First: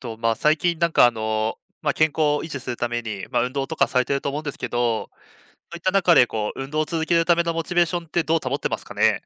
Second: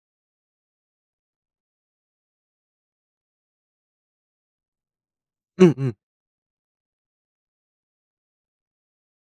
と、最近なんか健康を維持するために、運動とかされてると思うんですけど、うんそういっうたん。中で運動を続けるためのモチベーションってどう保ってますかね？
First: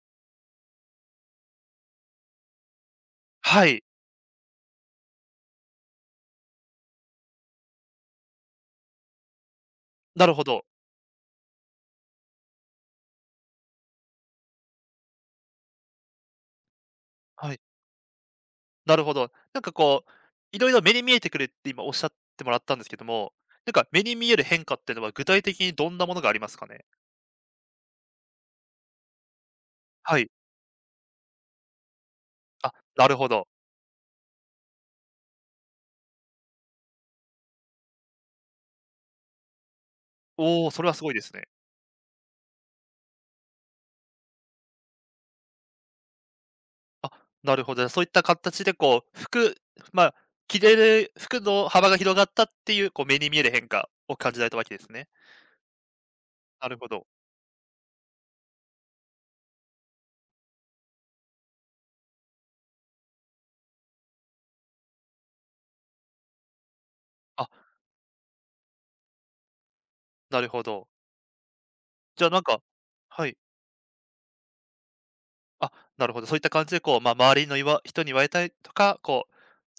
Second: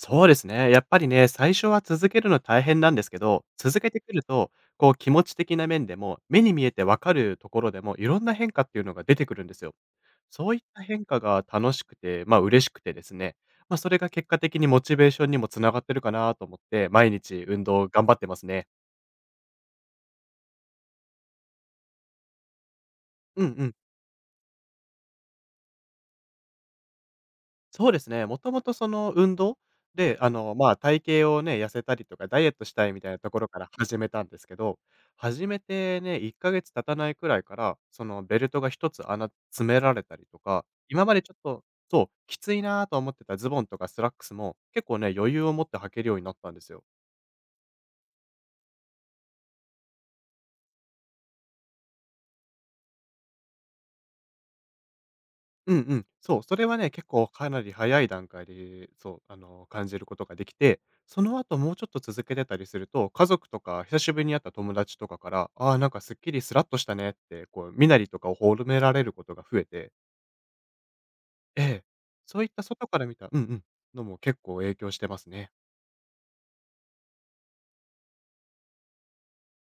そうですね。やっぱりね、最初は続けるの大変なんですけど、は続い、けてくると、こう気持ち的な面でも、目に見えてわかるところでも、いろんな変化っていうのが出てくるんですよ。なるほそういっど。た変化が楽しくて、まあ嬉しくてですね、まあそれが結果的にモチベーションにもつながってるかなと思って、毎日はい、運動頑張ってますね。なるほど。なんかいろいろ目に見えてくるって今おっしゃってもらったんですけども、うんうなんん。か目に見える変化っていうのは具体的にどんなものがありますかね？そうですね、もともとその運動で、はい。体型をね、痩せたりとか、ダイエットあ、したいみなたいるなほとこど。ろから始めたんですけど、始めてね、1ヶ月経たないくらいから、そのベルトが1つ穴詰められたりとか、おお、それはす今ごいまででちすょっね。と、そう、きついなぁと思ってたズボンとかスラックスも、結構ね、余裕を持って履けるようになったんですよ。あ、なるほどね。そういった形で服、まあ、着れる服の幅が広がったっていう、目に見える変化を感じられたわけですね。うんうん。そう、それなるはほね、ど。結構かなり早い段階で、感じることができて、その後もうちょっと続けてたりすると、家族とか久しぶりに会った友達とかから、ああ、なんかすっきりスラッとしたねっあ、て、こう、身なりとかを褒められることが増えて、なるほど。ええ、じゃあそなんういっか。た外から見はたい。うんうん、のも結構影響してますね。あ、なるほど。そういった感じで周りの人に言われたりとか、こ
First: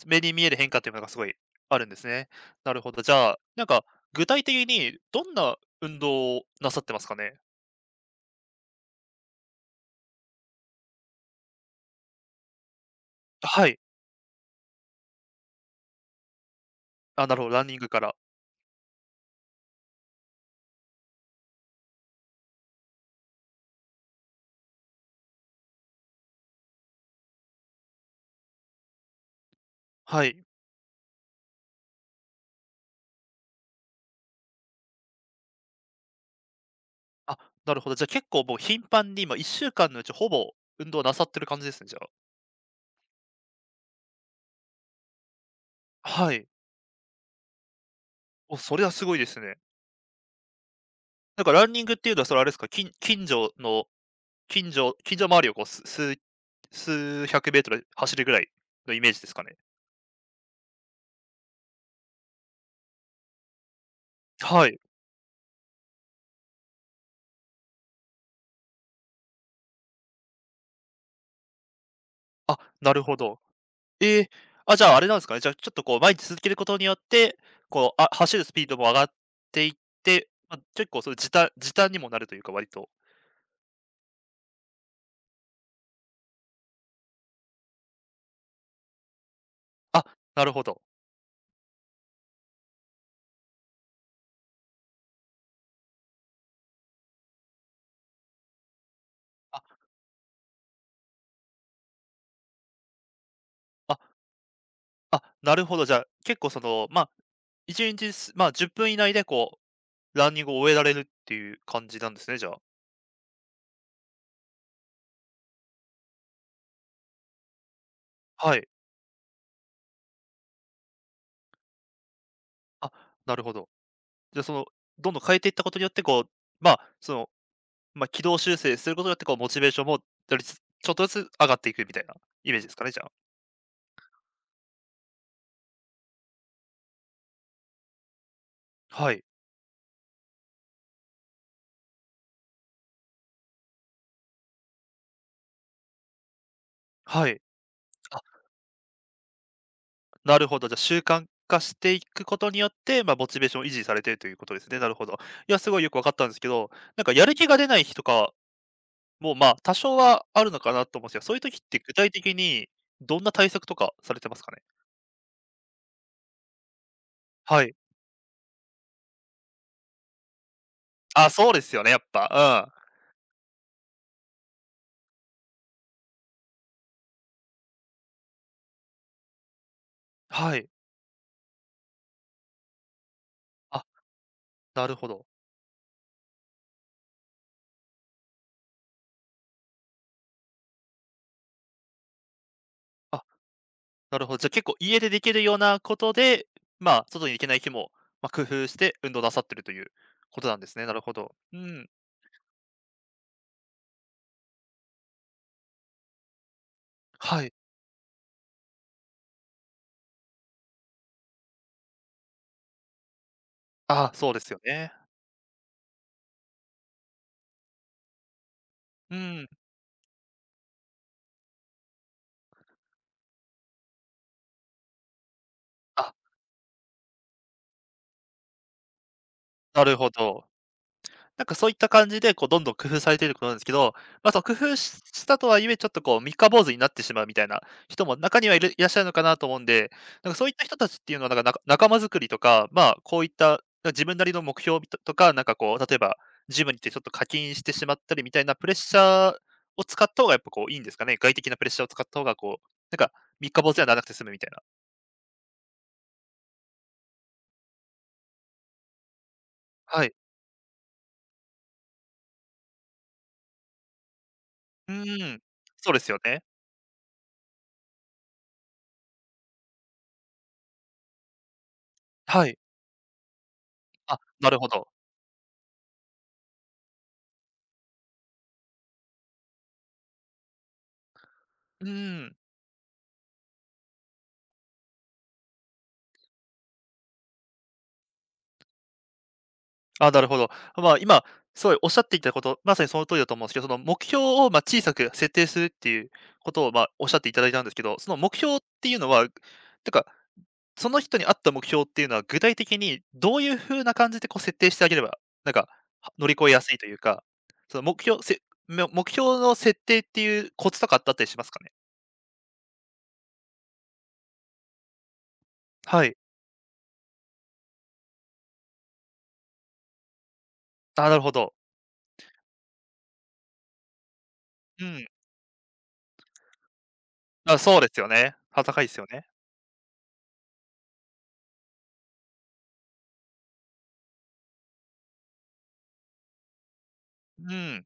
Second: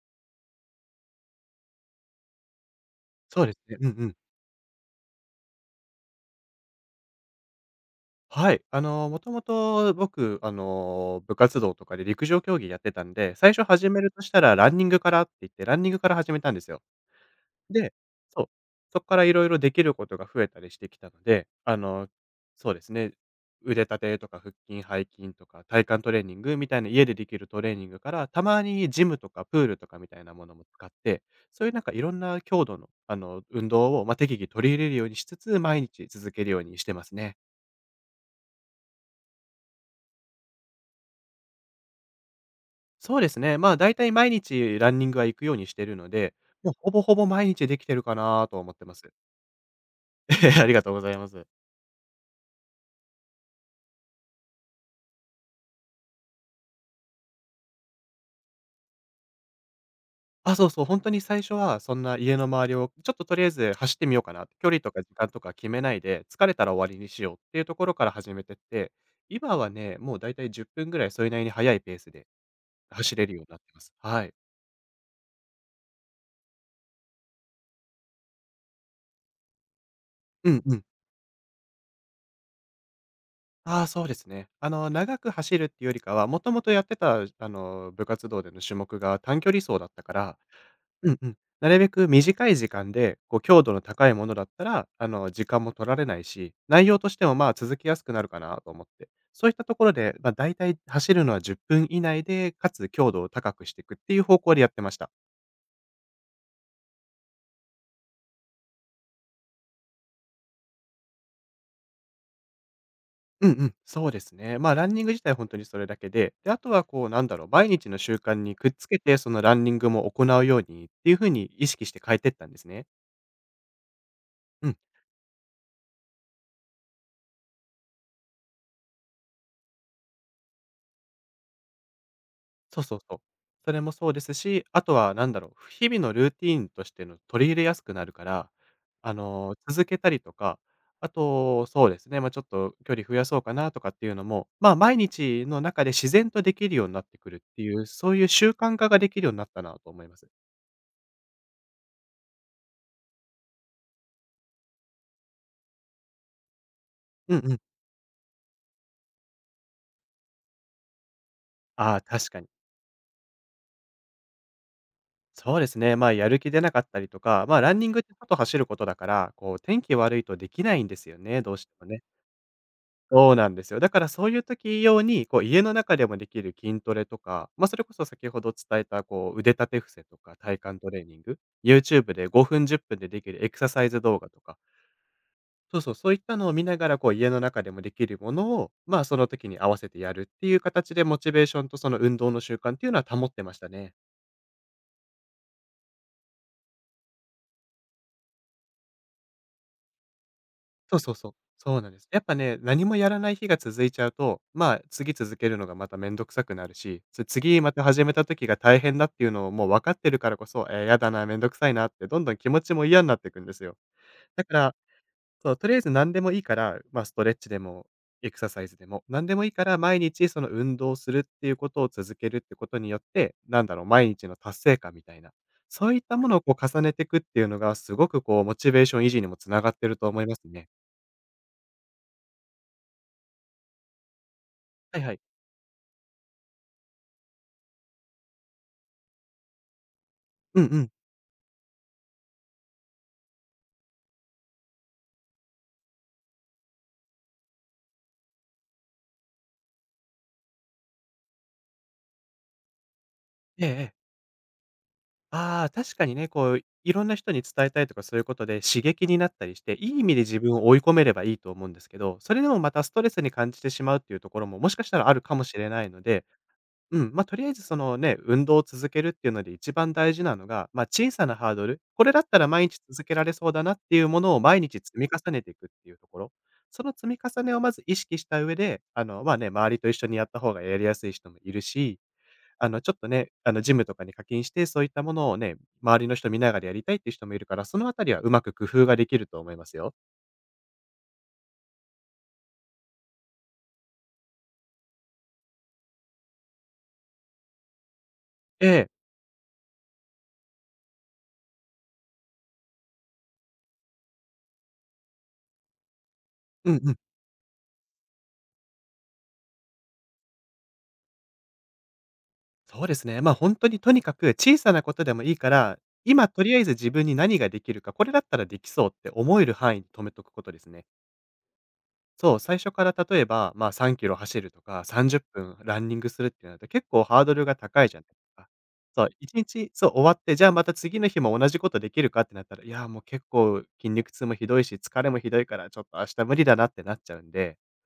う、目に見える変化っていうものがすごいあるんですね。なるほど。じゃあ、そうですなんね。うかんうん。具体的にどんな運動をなさってますかね？はい。もともと僕、部活動とかで陸上競技やってたんで、最初はい。始めるとしたらランニングからって言って、ランニングから始めたんですよ。あ、なるほど、ランニングで、から。そう、そこからいろいろできることが増えたりしてきたので、そうですね、腕立てとか腹筋、背筋とか体幹トレーニングみたいな家でできるトレーニングから、たまにジムとかプールとかみたいはない。ものも使って、そういうなんかいろんな強度の、運動を、まあ、適宜取り入れるようにしつつ、毎日続けるようにしてますね。あ、なるほど。じゃあ結構もう頻繁に今1週間のうちほぼ運動なさってる感じですね、じゃあ。そうですね、まあ、だいたい毎日ランニングは行くようにしてるのはで、い。もうほぼほぼ毎日できてるかなお、と思そっれてはますす。ごいですね。ありがとうございまなんす。かランニングっていうのはそれあれですか、近所の、近所周りをこうす数数百メートル走るぐらいのイメージですかね？あ、そうそう、本当に最初はそんな家の周りをちょっととりあえず走ってみようかな、は距い。離とか時間とか決めないで、疲れたら終わりにしようっていうところから始めてって、今はね、もうだいたい10分ぐらいそれなりに速いペースであ、なる走ほれるど。ようになってます。えはえ、い。あ、じゃああれなんですかね、じゃあちょっと毎日続けることによって、走るスピードも上がっていって、うんうん。結構そういう時短にもなるというか、割と。ああ、そうですね。長く走るっていうよりかは、もともとやってた、部活動での種目が短距離走だったあ、からなるほど。うんうん。なるべく短い時間で、こう、強度の高いものだったら、時間も取られないし、内容としても、まあ、続きやすくなるかなと思って。そういっあ、たところで、ま、大体走るのは10分以内で、かつ強度を高くしていくあっていう方向でやってました。あ、なるほど、じゃあ、結構その、1日10分以内でランニングを終えられるっていう感じなんですね、じゃあ。うんうん、そうですね。まあ、ランニング自体本当にそれだけで、で、あとは、こう、なんだろう、毎日の習慣にはい。くっつけて、そのランニングも行うようにっていう風に意識して変えてったんですね。あ、なるほど。じゃあ、うん。どんどん変えていったことによって、まあ、その、軌道修正することによって、モチベーションも、よりつちょっとずつ上がっていくみたいなイメージですそうかね、そうじゃあ。そう。それもそうですし、あとはなんだろう、日々のルーティーンとしての取り入れやすくなるから、はい。続けたりとか、あと、そうですね、まあ、ちょっと距離増やそうかなとかっていうのも、まあ、毎日の中で自然とできるようになってはくるっい。ていう、そうあ、いう習慣化ができるようになったなと思います。なるほど、じゃあ、習慣化していくことによって、モチベーションを維持されているということですね。なるほど。いや、すごいよく分かったんですけど、なんかやるうん気うがん。出ない日とかもう、多少はあるのかなと思うんですよ。そういう時って具ああ、体確的かに。にどんな対策とかされてますかね？そうですね、まあ、やる気出なかったりとか、まあ、はラい。ンニングって外走ることだから、こう天気悪いとできないんですよあ、ね、そうどうでしてすよもね、やっね。ぱ。そうなんですよ。だからそういう時用に、こう家の中でもできる筋トレとか、まあ、それこそ先ほど伝えたこう腕立て伏せとうかん。は体い。幹トレーニング、YouTube で5分10分でできるエクサあ、サイズ動画とか、なるほど。そうそう、そういったのを見ながらこう家の中でもできるものを、まあ、その時に合わせてやるっていう形でモチベーションとその運動の習慣っていうのはあ、保ってましたね。なるほど。じゃ、結構家でできるようなことで、外に行けない日も、工夫して運動なさってるということなんですね。なそうるそほうそう。ど。うそうん。なんです。やっぱね、何もやらない日が続いちゃうと、まあ、次続けるのがまためんどくさくなるし、はい。次また始めた時が大変だっていうのをもう分かってるからこそ、やだな、めんどくさいなってどんどん気持ちも嫌になっていくんですよ。あ、そうでだすかよら、ね。そう、とりあえず何でもいいから、まあ、ストレッチでも、エクササイズでも、う何でもいん。いから毎日その運動をするっていうことを続けるってことによって、なんだろう、毎日の達成感みたいな、そういっあ、たものをこう重ねていくっていうのがすごくこうモチベーション維持にもつながっなてるるとほ思いますど。ね。なんかそういった感じで、どんどん工夫されていることなんですけど、その工夫はしいはい。したとはいえ、ちょっと三日坊主になってしまうみたいな人も中にはいらっしゃるのかなと思うんで、なんかそういっうたん人うたん。ちっていうのは、なんか、仲間作りとか、こういった、自分なりの目標とか、なんか例えばジムに行ってちょっと課金してしまったりみたいなプレッシャーを使った方がやっぱいいんですかね？外的なプレッシャーを使った方がなんか三日ええ坊主にはなえらえ。なくて済むみたいな。ああ、確かにね、こう、いろんな人に伝えたいとかそういうことで刺激になったりして、いい意はい。味で自分を追い込めればいいと思うんですけど、それでもまたストレスに感じてしまうっていうところも、もしかしうたらあるーかん。もしれないそうでのすよで、ね。うん、まあ、とりあえずそのね、運動を続けるっていうので一番大事なのが、まあ、小さなハードル、これだったはらい。毎日続けられそうだなっていうあ、ものをなる毎ほ日ど。積み重ねていくっていうところ。その積み重ねをまず意識した上で、まあね、周りと一緒にやった方がやりやすい人もいるうしーん。ちょっとね、ジムとかに課金して、そういったものをね、周りの人見ながらやりたいっていう人もいるから、そのあたりはうまく工夫ができると思いますよ。あ、なるほど。今、すごいおっしゃっていたこと、まさにその通りだと思うんですけど、その目標を小さく設定するっていうことをおっしゃっていただいたんですけど、その目標っえてえ。いうのは、てか、その人に合った目標っていうのは、具体的にどういう風な感じで設定してあげれば、なんか、乗り越えやうすんいとういうん。か、その目標の設定っていうコツとかあったりしますかね？そうですね。ま、本当にとにかく小さなことでもいいから、はい。今とりあえず自分に何ができるか、これだったらできそうって思える範囲に止めとくことですね。あ、なるほど。そう、最初から例えば、まあ、3キロ走るとか、うん。30分ランニングするってなると、結構ハードルがあ、そう高でいじすゃなよいですね。か。高いですそよう、ね。1日、そう、終わって、じゃあまた次の日も同じことできるかってなったら、いや、もう結構筋肉痛もひどいし、疲れもひどいから、ちょっと明日無理だなってなっちゃうんうで、ん、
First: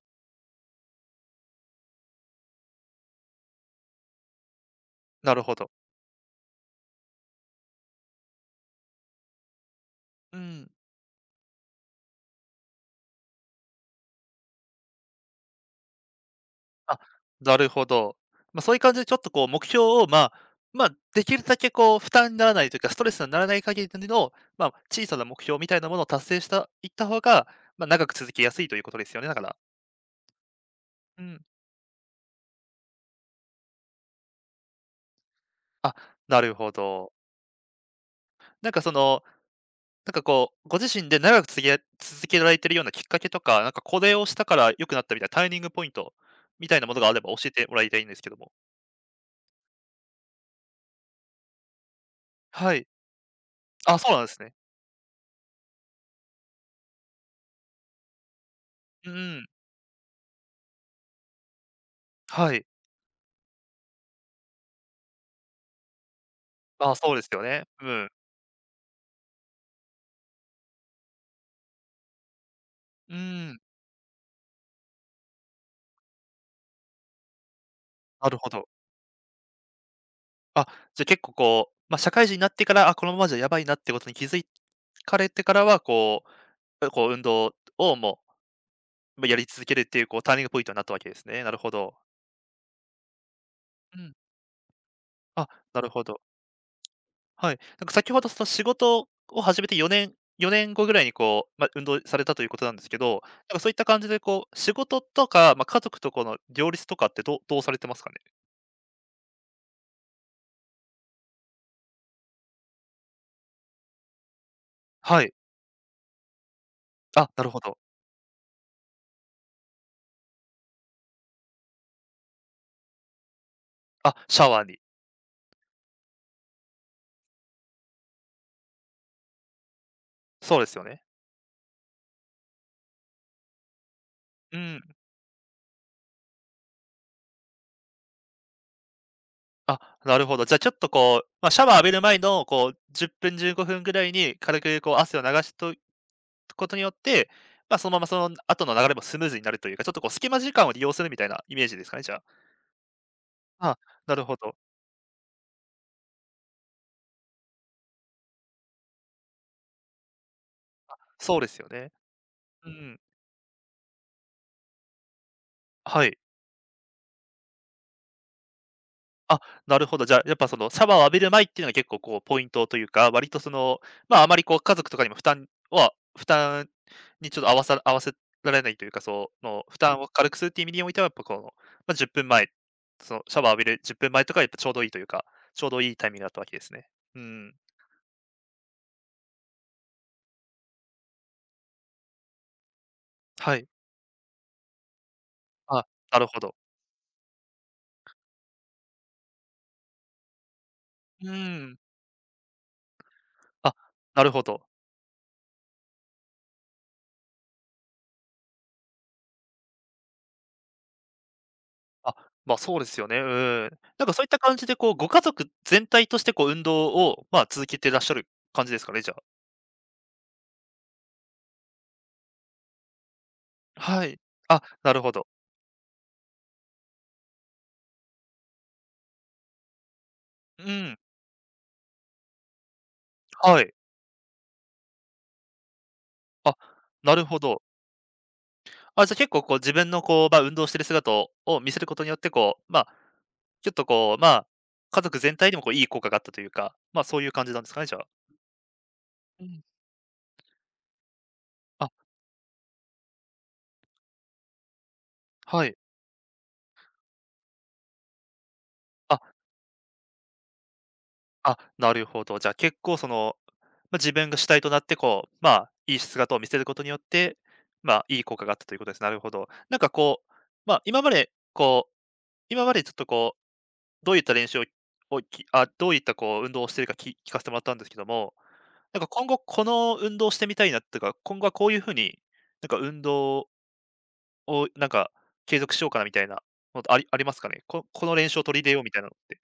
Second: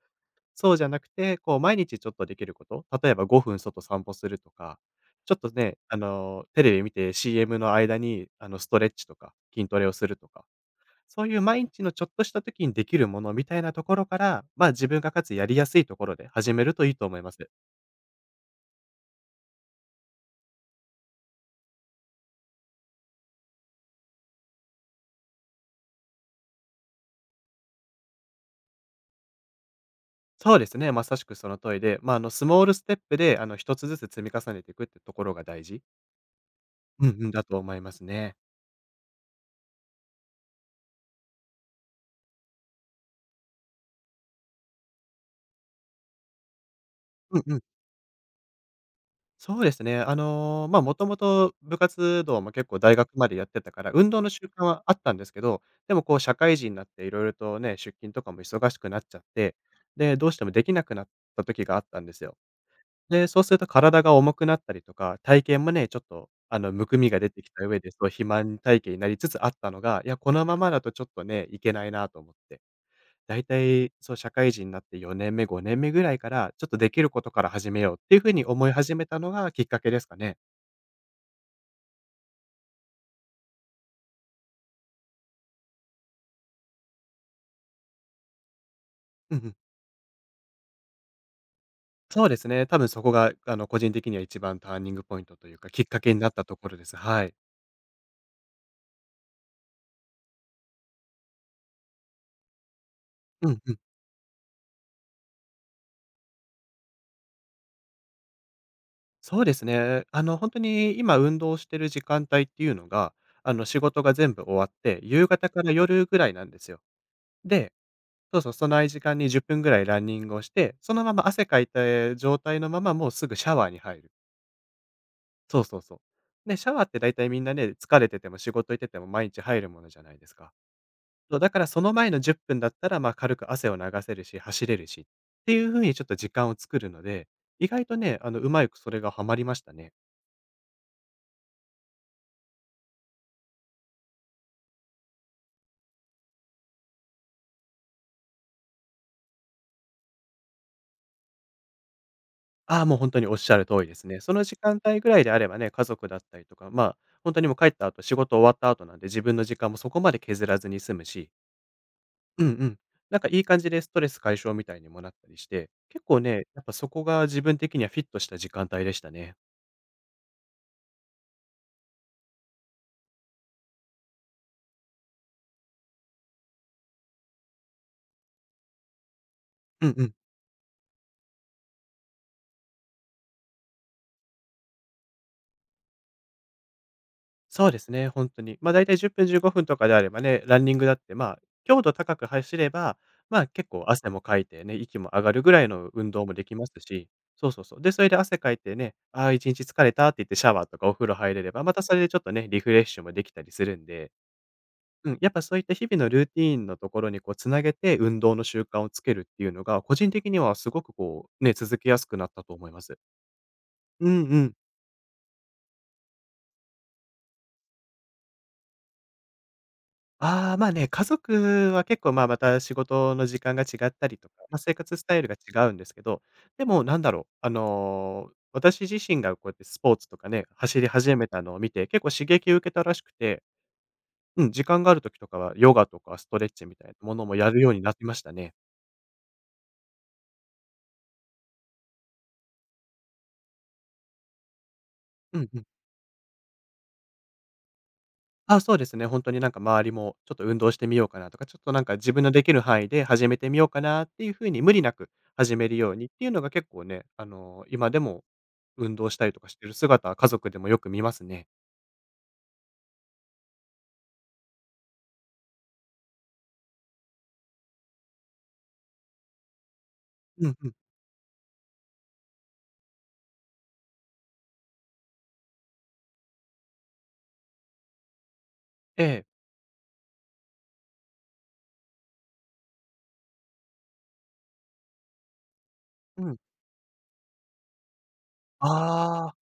そうじゃなくて、こう、毎日ちょっとできること、例えば5分外散歩するとか、ちなょっるとほど。ね、テレビ見て CM の間に、ストレッチとか、筋トレをするとうか、ん。そういう毎日のちょっとした時にできるものみたいなところから、まあ、自分がかつやりやすいところで始めるといいあ、と思います。なるほど。そういう感じでちょっと目標を、できるだけ負担にならないというか、ストレスにならない限りの、小さな目標みたいなものを達成したいった方が、長く続きやすいということですよね、だから。そうですね。まさうしくん。その通りで、まあ、スモールステップで、一つずつ積み重ねていくってところが大事。あ、なるほうんど。うんだと思いますね。なんかなんかご自身で長く続けられてるようなきっかけとか、なんかこれをしたから良くなったみたいなターニングポイントみたいなものがあれば教うんえうん。てもらいたいんですけども。そうですね。まあ、もともと部活動も結は構い。大学までやってたから、あ、そ運う動なんのです習ね。慣はあったんですけど、でもこう、社会人になっていろいろとね、出勤とかも忙しくなっうちゃっん、て、で、どうしてもできなくなった時があったんですよ。はい。で、そうすると体が重くなったりとか、体型もね、ちょっとむあ、くみそうがです出よてきね。た上うで、そう、ん。肥満体型になりつつあったのが、いや、このままだとちょっとね、いけないなと思って。うだいん。たい、そう、社会人になって4年目、5年目ぐらいから、ちょっとできることから始めようっていうな風るにほど。思い始めたのがきっかけですかね。あ、じゃ、結構社会人になってから、あ、このままじゃやばいなってことに気づかれてからは、運動をもう、ま、やうんうりん。続けるっていうターニングポイントになったわけですね。なるほど。そうですね、多分そこが個人う的ん。には一番ターニングポイントあ、というか、なきっるかほけど。になったところです。はい。はい。なんか先ほどその仕事を始めて4年後ぐらいに運動されたということなんですけど、うなんかんそういうっん。た感じで仕事とか、家族とこの両立とかってどうされてますかね？そうですね。本当に今運動してる時間帯っていうのが、仕事が全部終わって、は夕い。方から夜ぐらいなんですよ。あ、なるほで、ど。そうそう、その間時間に10分ぐらいランニングをして、そのまま汗かいた状態のまま、もうすぐシャワーに入る。あ、シャワーに。そうそうそう。で、シャワーって大体みんなね、疲れてても仕事行ってても毎日入るものじゃないですか。そうですよね。そう、だからその前の10分だったら、ま、軽く汗を流せるし、う走れるん。しっていう風にちょっと時間を作るので、意外とね、うまいくそれがはまりましたあ、ね。なるほど。じゃあちょっとシャワー浴びる前の10分、15分ぐらいに軽く汗を流しとくことによって、そのままその後の流れもスムーズになるというか、ちょっと隙間時間を利用するみたいなイメージですかね、じゃあ。ああ、もう本当におっしゃる通あ、りですなね。るそほのど。時間帯ぐらいであればね、家族だったりとか、まあ、本当にもう帰った後、仕事終わった後なんで、自分の時間もそこまで削らずに済むし、そうですよね。うんううん。ん。なんかいい感じでストレス解消みたいにもなったりして、は結い。構ね、やっぱそこが自分的にはフィットした時間帯でしたね。あ、なるほど。じゃあ、やっぱそのシャワーを浴びる前っていうのが結構ポイントというか、割とあまり家族とかにも負担にちょっと合わせられないというか、その負うん担うをん。軽くするっていう意味においては、やっぱこの、10分前、そのシャワーを浴びる10分前とかやっぱちょうどいいというか、ちょうどいいタイミングだったわけですね。うん。そうですね、本当に。ま、あだいたい10分、15分とかであればね、ランニングだって、まあ、強度高く走れば、まあ、はい。結構汗もかいてね、息も上がるぐらいあ、の運な動るもほでど。きますし、そうそうそう。で、それで汗かいてね、ああ、1日疲れたって言ってシャワーとかお風呂う入れれば、まん。たそれでちょっとね、リフレッシュもできたりすあ、るんで、なるほど。うん、やっぱそういった日々のルーティーンのところにこうつなげて、運動の習慣をつけるっていうのが、個人的にはすごくこう、ね、続けやすあ、くなったとま、思いそうまです。すよね。うん。なんうかそんういっうたん。感じでご家族全体として運動を、続けてらっしゃる感じですかね？じゃあ。ああ、まあね、家族は結構、まあ、また仕事の時間が違っはたりい。とか、まあ、あ、生な活るスほタイど。ルが違うんですけど、でもなんだろう、私自身がこうやってスポーツとかね、う走りん、始めたのを見て、結構刺激を受けたらしくて、はい。うん、時間がある時とかはヨガとかストレッあ、チみたいななもるのもほやど。るようになりましたね。あ、じゃ、結構こう自分の運動してる姿を見せることによって、こう、ま、あちょっとこう、まあ、家族全うん体にうもん。こういい効果があったというか、そういう感じなんですかね、じゃあ。あ、そうですね。本当にうなんかん。周りもちょっと運動してみようかなとか、ちょっとなんあ、か自分のできる範囲で始めてみようかなっていうふうに無理なく始はめい。るようにっていうのが結構ね、今でも運動したあ、りとかしてる姿、家族でもよく見ますね。あ、なるほど。じゃあ結構その、まあ、自分が主体となっていい姿を見せることによって、いい効果があったということです。なるほど。うんうん。今までこう、今までちょっとこうどういった練習をどういったこう運動をしているか聞かせてもらったんですけども、なんえかえ。今後この運動をしてみたいなとか、今後はこういう風に、なんか運動を継続しようかなみたういん。なのってありますかね？ここの練習を取り入れようみたいなのっああ。て。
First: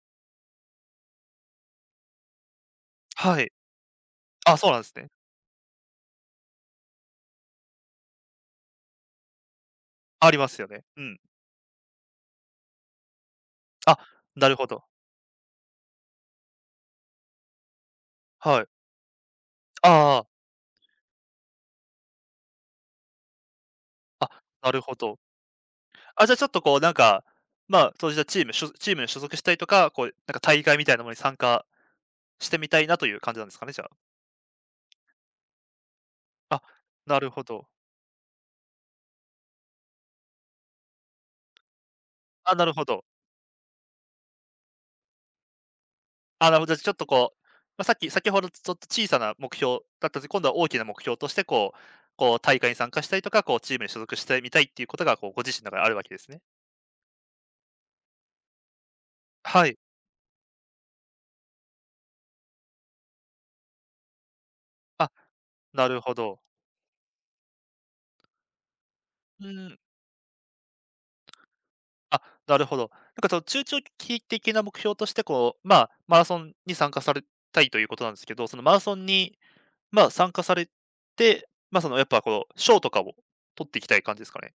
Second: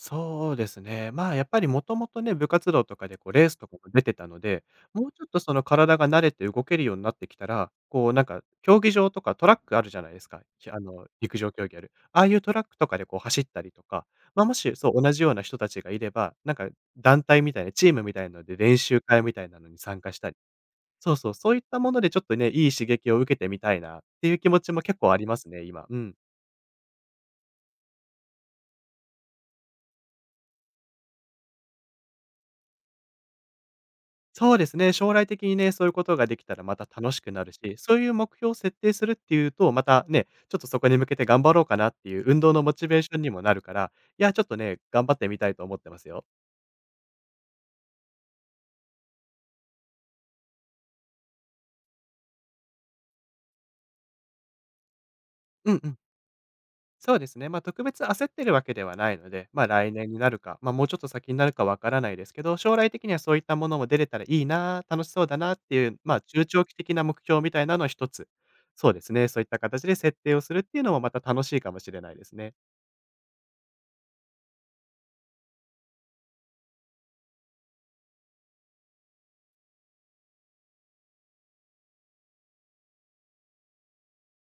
そうですね。まあ、やっぱりもともとね、部活動とかでこうはレーい。スとかも出てたのあ、で、そうなんですもね。うちょっとその体が慣れて動けるようになってきたら、こうなんか競技場とかトラックあるじゃないですありか。ますよひね。うん。陸上競技ある。ああいうトラックとかでこう走ったりとあ、か、ま、なもるほしど。そう、同じような人たちがいれば、なんか団体みたいな、チームみたいなのではい。練習会みたいなのに参加しあたり、そうそう、そういったものでちょっとね、いい刺激を受けてみたいなっあ、ていうあ、気持ちなるもほ結構あど。りますね、今。うん。あ、じゃあちょっとこうなんか、まあ、そうしたチームに所属したりとか、こうなんか大会みたいなものに参加してみたいなという感じなんですかね、じゃそうですね、将来的にね、そういうことができたあ。あ、らまた楽なしるくほなるし、ど。そういう目標を設定するっていうと、またね、ちょっとそこに向けて頑張ろうかなっていう運動あ、のなるモほチベーど。ションにもなるから、いや、ちょっとね、頑張ってみたいと思ってますよ。あ、なるほど、じゃ、ちょっとこう、まあ、さっき先ほどちょっと小さな目標だったんですけど、今度は大きな目標として、こう大会に参加したりとか、こうチームに所属してみたいっていうことが、こうご自身のう中んでうあるん。わけですね。そうですね。まあ、特別焦ってるわけではないので、まはあ、い。来年になるか、まあ、もうちょっと先になるかわからないですけど、将来的にはそういったものも出れたらいいな、楽しあ、そうだなっていなう、るほまあ、ど。中長期的な目標みたいなのを一つ。そうですね。そういうったん。形で設定をするっていうのもまた楽しいかもしれないあ、ですね。なるほど。なんかその中長期的な目標として、こう、まあ、マラソンに参加されたいということなんですけど、そのマラソンに、まあ、参加されて、まあ、そのやっぱこう、賞とかを取っていきたい感じですかね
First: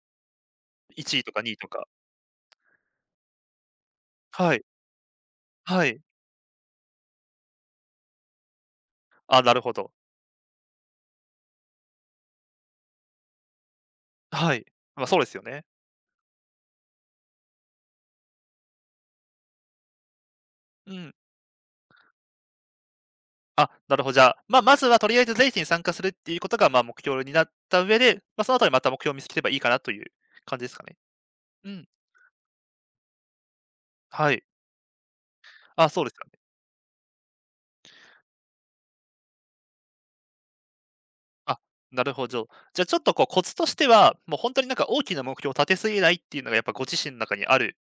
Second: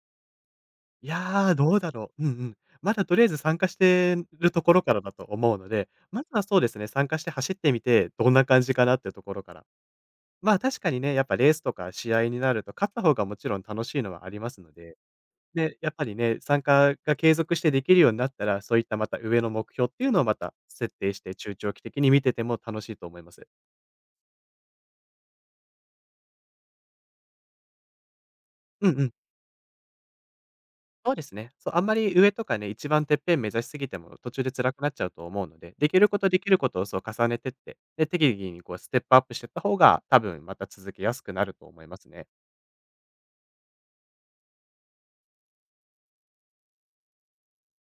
？1い位とかや2ー、位とどうか。だろう。うんうん。まだとりあえず参加してるはとい、ころからだと思うのはで、い。まずはそうですね、参加して走ってみて、どんな感じかなっていうとこあ、ろなかるら。ほど。まあ、確かにね、やっぱレースとか試合になると、勝った方がもちろん楽しいのはありまはすい。ので、そうですよね。で、やっぱりね、参加が継続してできるようになったら、そういったまた上の目標っていうのをまたう設定ん。して、中長期的に見てても楽しいと思います。あ、なるほど、じゃあ、まあ、まずはとりあえずレースに参加するっていうことが、目標になった上で、まあ、その後にまうた目んう標ん。を見つければいいかなという感じですかね。そうですね。うそう、あんん、まり上とかね、一番てっぺん目指しすぎても途は中い。で辛くなっちゃうと思うので、あ、できそうるですこかとね。できることをそう重ねてって、で、適宜にこうステップアップしていった方が、多分また続けやすくなるあ、と思いまなするね。ほど。じゃあちょっとこうコツとしては、もう本当になんか大きな目標を立てすぎないっていうのがやっぱご自身の中にある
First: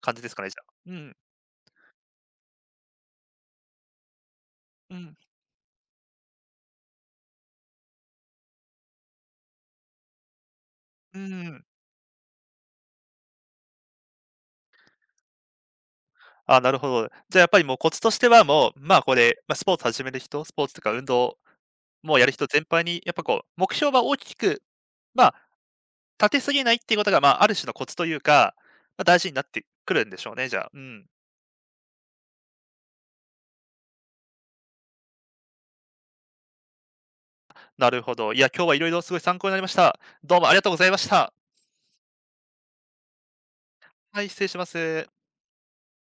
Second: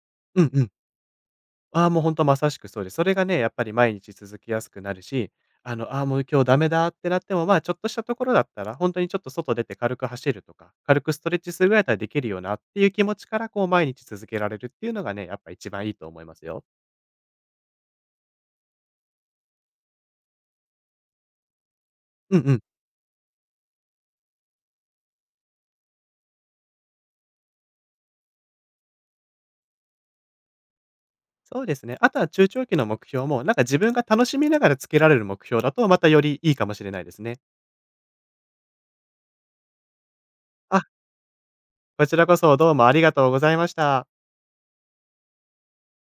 感じですかうね、んじうゃあ。ん。うん、ああ、もうほんとまさしくそうです。それがね、やっぱり毎日続きやすくなうるん、し、ああ、もう今日ダメだってなっても、まあ、ちょっとしたところだったら、本当にちょっと外出て軽く走るとか、軽くうストレッチすん。るぐらいだったらできるよなっていう気持ちから、こう毎日続けられるっていうのがね、やっぱ一番いいと思いますあ、よ。なるほど。じゃあやっぱりもうコツとしてはもう、これ、まあ、スポーツ始める人、スポーツとか運動もうやるうん人うん。全般にやっぱこう目標は大きく、まあ立てすぎないっていうことが、まあ、ある種のコツというか、まあ、大事になってくるんでしょうね、じゃあ。うん。そうですね。あとは中長期の目標も、なんか自分が楽しみながらつけられる目標だと、またよりいいかもしれないですね。なるほど。いや、今日は色々すごい参考になりました。どうもありがとうごあ、ざいました。こちらこそどうもありがとうございました。はい、失礼します。